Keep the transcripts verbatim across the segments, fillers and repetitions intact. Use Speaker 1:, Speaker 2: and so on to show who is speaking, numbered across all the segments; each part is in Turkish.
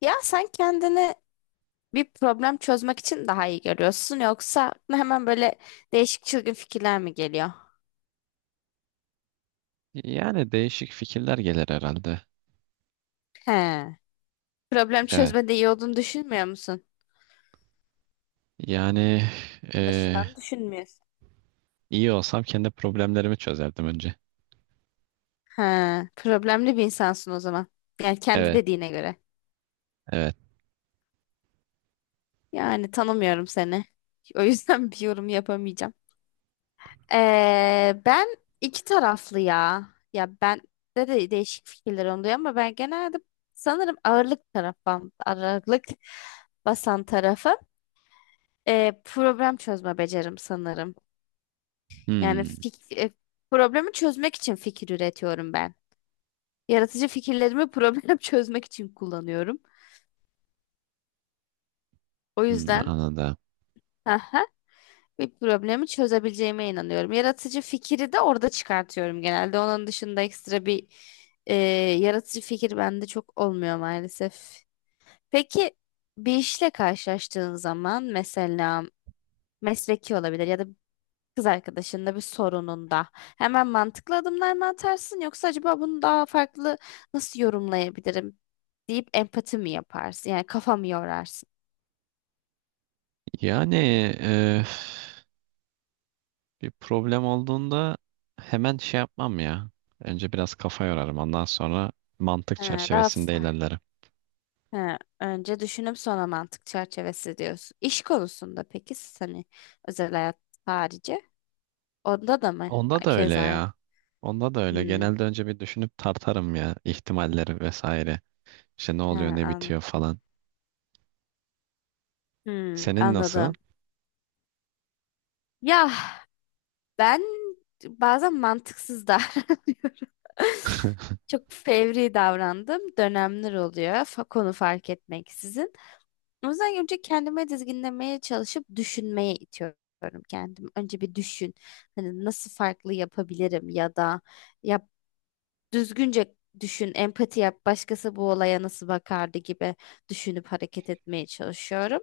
Speaker 1: Ya sen kendini bir problem çözmek için daha iyi görüyorsun yoksa aklına hemen böyle değişik çılgın fikirler mi geliyor?
Speaker 2: Yani değişik fikirler gelir herhalde.
Speaker 1: He. Problem
Speaker 2: Evet.
Speaker 1: çözmede iyi olduğunu düşünmüyor musun?
Speaker 2: Yani eee,
Speaker 1: Anlaşılan düşünmüyorsun.
Speaker 2: iyi olsam kendi problemlerimi çözerdim önce.
Speaker 1: He. Problemli bir insansın o zaman. Yani kendi
Speaker 2: Evet,
Speaker 1: dediğine göre.
Speaker 2: evet.
Speaker 1: Yani tanımıyorum seni. O yüzden bir yorum yapamayacağım. Ee, ben iki taraflı ya. Ya ben de, de değişik fikirler oluyor ama ben genelde sanırım ağırlık tarafım, ağırlık basan tarafı. Ee, problem çözme becerim sanırım. Yani
Speaker 2: Hmm,
Speaker 1: fik e, problemi çözmek için fikir üretiyorum ben. Yaratıcı fikirlerimi problem çözmek için kullanıyorum. O
Speaker 2: hmm,
Speaker 1: yüzden
Speaker 2: anladım.
Speaker 1: bir problemi çözebileceğime inanıyorum. Yaratıcı fikri de orada çıkartıyorum genelde. Onun dışında ekstra bir e, yaratıcı fikir bende çok olmuyor maalesef. Peki bir işle karşılaştığın zaman mesela mesleki olabilir ya da kız arkadaşında bir sorununda hemen mantıklı adımlar mı atarsın yoksa acaba bunu daha farklı nasıl yorumlayabilirim deyip empati mi yaparsın? Yani kafa mı yorarsın?
Speaker 2: Yani eee, bir problem olduğunda hemen şey yapmam ya. Önce biraz kafa yorarım. Ondan sonra mantık
Speaker 1: Ha, daha
Speaker 2: çerçevesinde
Speaker 1: farklı.
Speaker 2: ilerlerim.
Speaker 1: He, önce düşünüp sonra mantık çerçevesi diyorsun. İş konusunda peki siz hani özel hayat harici onda da mı
Speaker 2: Onda da öyle
Speaker 1: keza aynı?
Speaker 2: ya. Onda da öyle.
Speaker 1: Hmm,
Speaker 2: Genelde önce bir düşünüp tartarım ya ihtimalleri vesaire. İşte ne
Speaker 1: he,
Speaker 2: oluyor, ne
Speaker 1: anla-
Speaker 2: bitiyor falan.
Speaker 1: Hmm,
Speaker 2: Senin nasıl?
Speaker 1: anladım. Ya ben bazen mantıksız davranıyorum. Çok fevri davrandım. Dönemler oluyor. fa- Konu fark etmeksizin. O yüzden önce kendime dizginlemeye çalışıp düşünmeye itiyorum kendimi. Önce bir düşün. Hani nasıl farklı yapabilirim ya da yap düzgünce düşün, empati yap. Başkası bu olaya nasıl bakardı gibi düşünüp hareket etmeye çalışıyorum.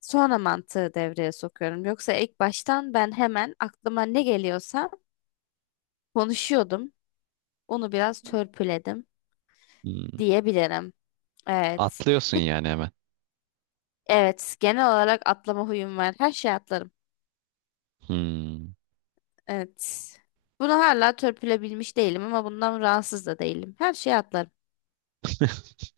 Speaker 1: Sonra mantığı devreye sokuyorum. Yoksa ilk baştan ben hemen aklıma ne geliyorsa konuşuyordum. Onu biraz törpüledim
Speaker 2: Hmm.
Speaker 1: diyebilirim. Evet.
Speaker 2: Atlıyorsun
Speaker 1: Ve-
Speaker 2: yani hemen.
Speaker 1: Evet, genel olarak atlama huyum var. Her şey atlarım.
Speaker 2: Hmm.
Speaker 1: Evet. Bunu hala törpülebilmiş değilim ama bundan rahatsız da değilim. Her şeyi atlarım.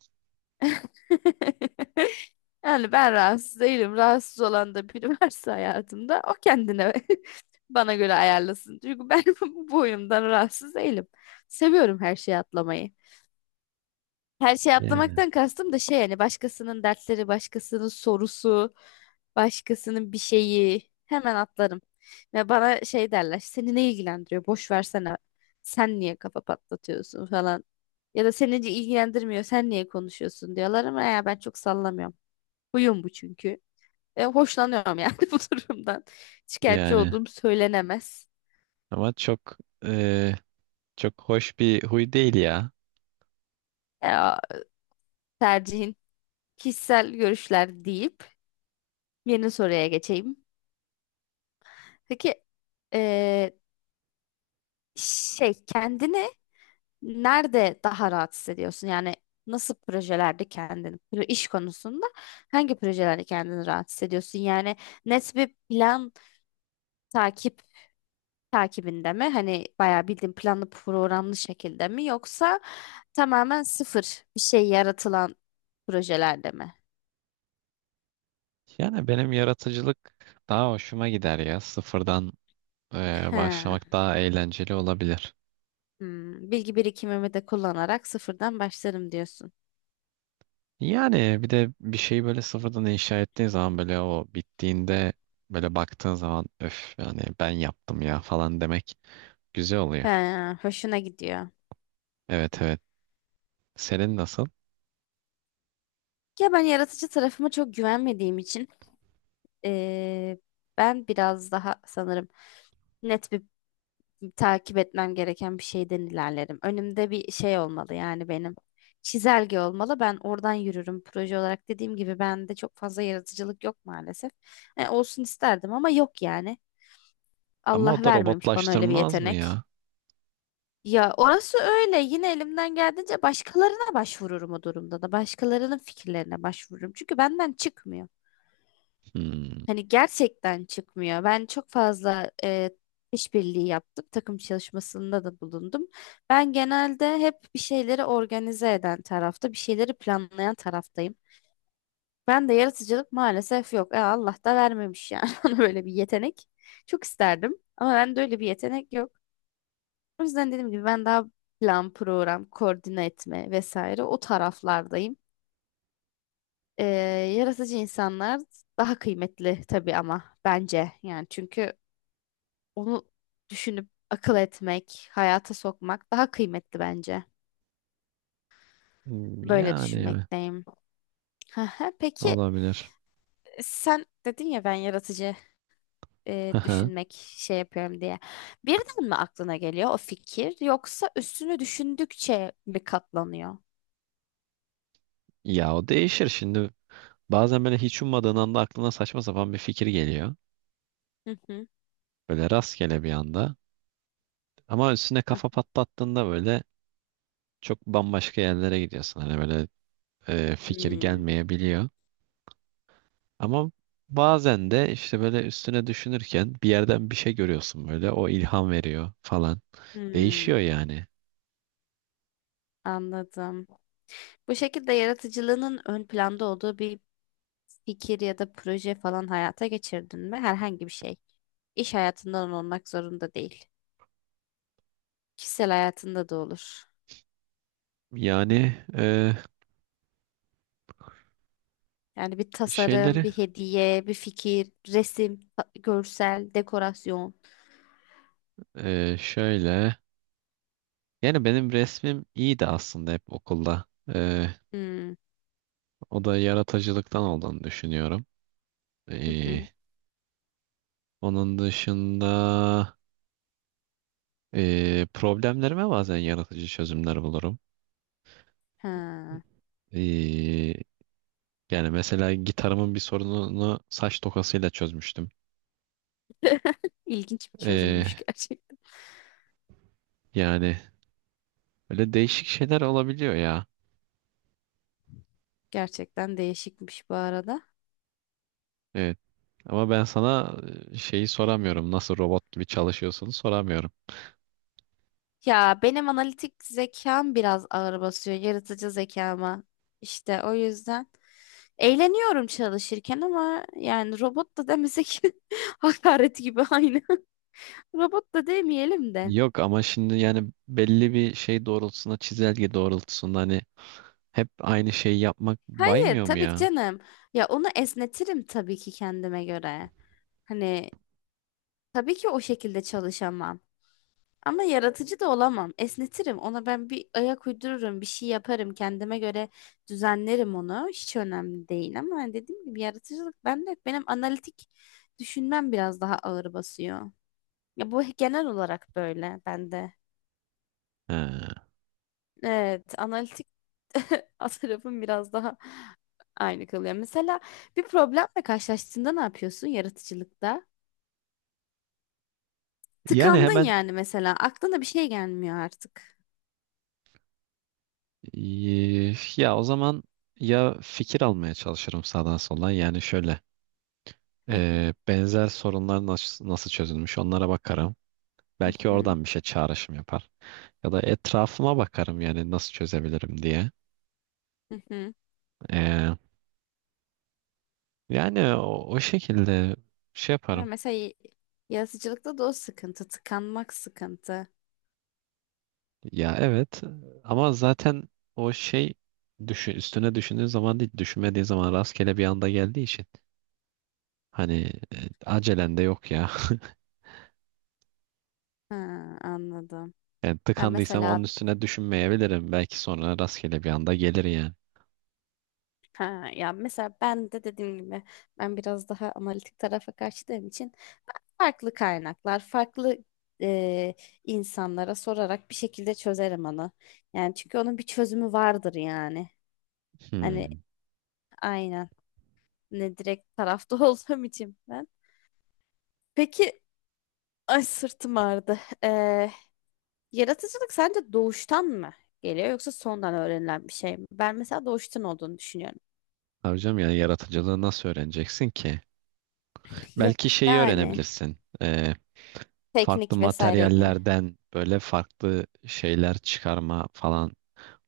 Speaker 1: Yani ben rahatsız değilim. Rahatsız olan da biri varsa hayatımda o kendine bana göre ayarlasın. Çünkü ben bu boyumdan rahatsız değilim. Seviyorum her şeyi atlamayı. Her şeyi
Speaker 2: Yani.
Speaker 1: atlamaktan kastım da şey yani başkasının dertleri, başkasının sorusu, başkasının bir şeyi hemen atlarım. Ve bana şey derler seni ne ilgilendiriyor boş versene sen niye kafa patlatıyorsun falan. Ya da seni ilgilendirmiyor sen niye konuşuyorsun diyorlar ama ya ben çok sallamıyorum. Huyum bu çünkü. E, hoşlanıyorum yani bu durumdan. Şikayetçi
Speaker 2: Yani.
Speaker 1: olduğum söylenemez.
Speaker 2: Ama çok e, çok hoş bir huy değil ya.
Speaker 1: E, Tercihin kişisel görüşler deyip yeni soruya geçeyim. Peki e, şey kendini nerede daha rahat hissediyorsun? Yani nasıl projelerde kendini, pro- iş konusunda hangi projelerde kendini rahat hissediyorsun? Yani net bir plan takip takibinde mi? Hani bayağı bildiğin planlı programlı şekilde mi yoksa tamamen sıfır bir şey yaratılan projelerde mi?
Speaker 2: Yani benim yaratıcılık daha hoşuma gider ya. Sıfırdan e,
Speaker 1: He.
Speaker 2: başlamak daha eğlenceli olabilir.
Speaker 1: Hmm, bilgi birikimimi de kullanarak sıfırdan başlarım diyorsun.
Speaker 2: Yani bir de bir şeyi böyle sıfırdan inşa ettiğin zaman böyle o bittiğinde böyle baktığın zaman öf yani ben yaptım ya falan demek güzel
Speaker 1: He,
Speaker 2: oluyor.
Speaker 1: hoşuna gidiyor.
Speaker 2: Evet evet. Senin nasıl?
Speaker 1: Ya ben yaratıcı tarafıma çok güvenmediğim için eee, ben biraz daha sanırım net bir takip etmem gereken bir şeyden ilerlerim. Önümde bir şey olmalı yani benim. Çizelge olmalı. Ben oradan yürürüm. Proje olarak dediğim gibi bende çok fazla yaratıcılık yok maalesef. E, olsun isterdim ama yok yani.
Speaker 2: Ama
Speaker 1: Allah
Speaker 2: o da
Speaker 1: vermemiş bana öyle bir
Speaker 2: robotlaştırmaz mı
Speaker 1: yetenek.
Speaker 2: ya?
Speaker 1: Ya orası öyle. Yine elimden geldiğince başkalarına başvururum o durumda da. Başkalarının fikirlerine başvururum. Çünkü benden çıkmıyor.
Speaker 2: Hmm.
Speaker 1: Hani gerçekten çıkmıyor. Ben çok fazla e, işbirliği yaptım. Takım çalışmasında da bulundum. Ben genelde hep bir şeyleri organize eden tarafta, bir şeyleri planlayan taraftayım. Ben de yaratıcılık maalesef yok. E, Allah da vermemiş yani ona böyle bir yetenek. Çok isterdim ama bende öyle bir yetenek yok. O yüzden dediğim gibi ben daha plan, program, koordine etme vesaire o taraflardayım. E, Yaratıcı insanlar daha kıymetli tabii ama bence yani çünkü onu düşünüp akıl etmek, hayata sokmak daha kıymetli bence.
Speaker 2: Hmm,
Speaker 1: Böyle
Speaker 2: yani evet.
Speaker 1: düşünmekteyim. Aha, peki
Speaker 2: Olabilir.
Speaker 1: sen dedin ya ben yaratıcı e,
Speaker 2: Hıhı.
Speaker 1: düşünmek şey yapıyorum diye. Birden mi aklına geliyor o fikir yoksa üstünü düşündükçe mi katlanıyor?
Speaker 2: Ya o değişir şimdi. Bazen böyle hiç ummadığın anda aklına saçma sapan bir fikir geliyor.
Speaker 1: Hı hı.
Speaker 2: Böyle rastgele bir anda. Ama üstüne
Speaker 1: Ah,
Speaker 2: kafa patlattığında böyle çok bambaşka yerlere gidiyorsun. Hani böyle e, fikir
Speaker 1: hmm,
Speaker 2: gelmeyebiliyor. Ama bazen de işte böyle üstüne düşünürken bir yerden bir şey görüyorsun böyle. O ilham veriyor falan.
Speaker 1: hmm,
Speaker 2: Değişiyor yani.
Speaker 1: anladım. Bu şekilde yaratıcılığının ön planda olduğu bir fikir ya da proje falan hayata geçirdin mi? Herhangi bir şey. İş hayatından olmak zorunda değil. Kişisel hayatında da olur.
Speaker 2: Yani e,
Speaker 1: Yani bir tasarım,
Speaker 2: şeyleri
Speaker 1: bir hediye, bir fikir, resim, ta- görsel, dekorasyon.
Speaker 2: e, şöyle. Yani benim resmim iyiydi aslında hep okulda. E,
Speaker 1: Hmm.
Speaker 2: O da yaratıcılıktan olduğunu düşünüyorum.
Speaker 1: Hı
Speaker 2: Ee,
Speaker 1: hı.
Speaker 2: onun dışında ee, problemlerime bazen yaratıcı çözümler bulurum.
Speaker 1: Ha.
Speaker 2: Ee, yani mesela gitarımın bir sorununu saç tokasıyla çözmüştüm.
Speaker 1: İlginç bir
Speaker 2: Ee,
Speaker 1: çözümmüş gerçekten.
Speaker 2: yani öyle değişik şeyler olabiliyor ya.
Speaker 1: Gerçekten değişikmiş bu arada.
Speaker 2: Evet. Ama ben sana e, şeyi soramıyorum. Nasıl robot gibi çalışıyorsun soramıyorum.
Speaker 1: Ya benim analitik zekam biraz ağır basıyor yaratıcı zekama. İşte o yüzden eğleniyorum çalışırken ama yani robot da demesek hakaret gibi aynı. Robot da demeyelim de.
Speaker 2: Yok ama şimdi yani belli bir şey doğrultusunda çizelge doğrultusunda hani hep aynı şeyi yapmak
Speaker 1: Hayır
Speaker 2: baymıyor mu
Speaker 1: tabii ki
Speaker 2: ya?
Speaker 1: canım. Ya onu esnetirim tabii ki kendime göre. Hani tabii ki o şekilde çalışamam. Ama yaratıcı da olamam. Esnetirim. Ona ben bir ayak uydururum, bir şey yaparım. Kendime göre düzenlerim onu. Hiç önemli değil ama hani dediğim gibi yaratıcılık bende yok. Benim analitik düşünmem biraz daha ağır basıyor. Ya bu genel olarak böyle bende.
Speaker 2: He.
Speaker 1: Evet, analitik tarafım biraz daha aynı kalıyor. Mesela bir problemle karşılaştığında ne yapıyorsun yaratıcılıkta?
Speaker 2: Yani
Speaker 1: Tıkandın
Speaker 2: hemen
Speaker 1: yani mesela. Aklına bir şey gelmiyor artık.
Speaker 2: eee, ya o zaman ya fikir almaya çalışırım sağdan soldan. Yani şöyle
Speaker 1: Aha.
Speaker 2: eee, benzer sorunlar nasıl, nasıl çözülmüş onlara bakarım.
Speaker 1: Hı
Speaker 2: Belki
Speaker 1: hı.
Speaker 2: oradan bir şey çağrışım yapar. Ya da etrafıma bakarım yani nasıl çözebilirim diye.
Speaker 1: Hı hı.
Speaker 2: Eee, yani o, o şekilde şey
Speaker 1: Ya
Speaker 2: yaparım.
Speaker 1: mesela y- yaratıcılıkta da o sıkıntı. Tıkanmak sıkıntı.
Speaker 2: Ya evet ama zaten o şey düşü- üstüne düşündüğün zaman değil düşünmediğin zaman rastgele bir anda geldiği için hani e, acelen de yok ya.
Speaker 1: Ha, anladım.
Speaker 2: Yani
Speaker 1: Ya
Speaker 2: tıkandıysam onun
Speaker 1: mesela
Speaker 2: üstüne düşünmeyebilirim. Belki sonra rastgele bir anda gelir yani.
Speaker 1: ha, ya mesela ben de dediğim gibi ben biraz daha analitik tarafa kaçtığım için farklı kaynaklar, farklı e, insanlara sorarak bir şekilde çözerim onu. Yani çünkü onun bir çözümü vardır yani. Hani
Speaker 2: Hmm.
Speaker 1: aynen. Ne direkt tarafta olduğum için ben. Peki, ay sırtım ağrıdı. Ee, Yaratıcılık sence doğuştan mı geliyor yoksa sondan öğrenilen bir şey mi? Ben mesela doğuştan olduğunu düşünüyorum.
Speaker 2: Hocam yani yaratıcılığı nasıl öğreneceksin ki?
Speaker 1: Ya-
Speaker 2: Belki şeyi
Speaker 1: Yani
Speaker 2: öğrenebilirsin. Ee, farklı
Speaker 1: teknik vesaire gibi.
Speaker 2: materyallerden böyle farklı şeyler çıkarma falan.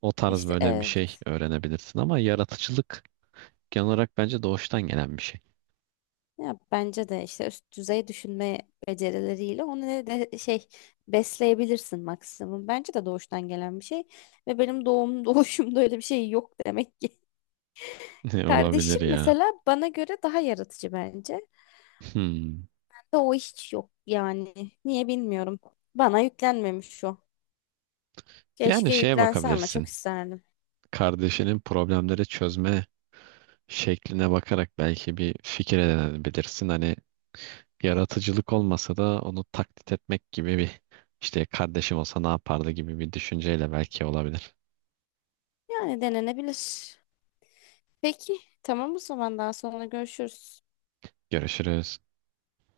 Speaker 2: O tarz
Speaker 1: İşte
Speaker 2: böyle bir
Speaker 1: evet.
Speaker 2: şey öğrenebilirsin ama yaratıcılık genel olarak bence doğuştan gelen bir şey.
Speaker 1: Ya bence de işte üst düzey düşünme becerileriyle onu ne de şey besleyebilirsin maksimum. Bence de doğuştan gelen bir şey ve benim doğum doğuşumda öyle bir şey yok demek ki.
Speaker 2: Olabilir
Speaker 1: Kardeşim
Speaker 2: ya.
Speaker 1: mesela bana göre daha yaratıcı bence.
Speaker 2: Hmm.
Speaker 1: Bende o hiç yok yani. Niye bilmiyorum. Bana yüklenmemiş o.
Speaker 2: Yani
Speaker 1: Keşke
Speaker 2: şeye
Speaker 1: yüklense ama çok
Speaker 2: bakabilirsin.
Speaker 1: isterdim.
Speaker 2: Kardeşinin problemleri çözme şekline bakarak belki bir fikir edinebilirsin. Hani yaratıcılık olmasa da onu taklit etmek gibi bir işte kardeşim olsa ne yapardı gibi bir düşünceyle belki olabilir.
Speaker 1: Yani denenebilir. Peki tamam o zaman daha sonra görüşürüz.
Speaker 2: Görüşürüz.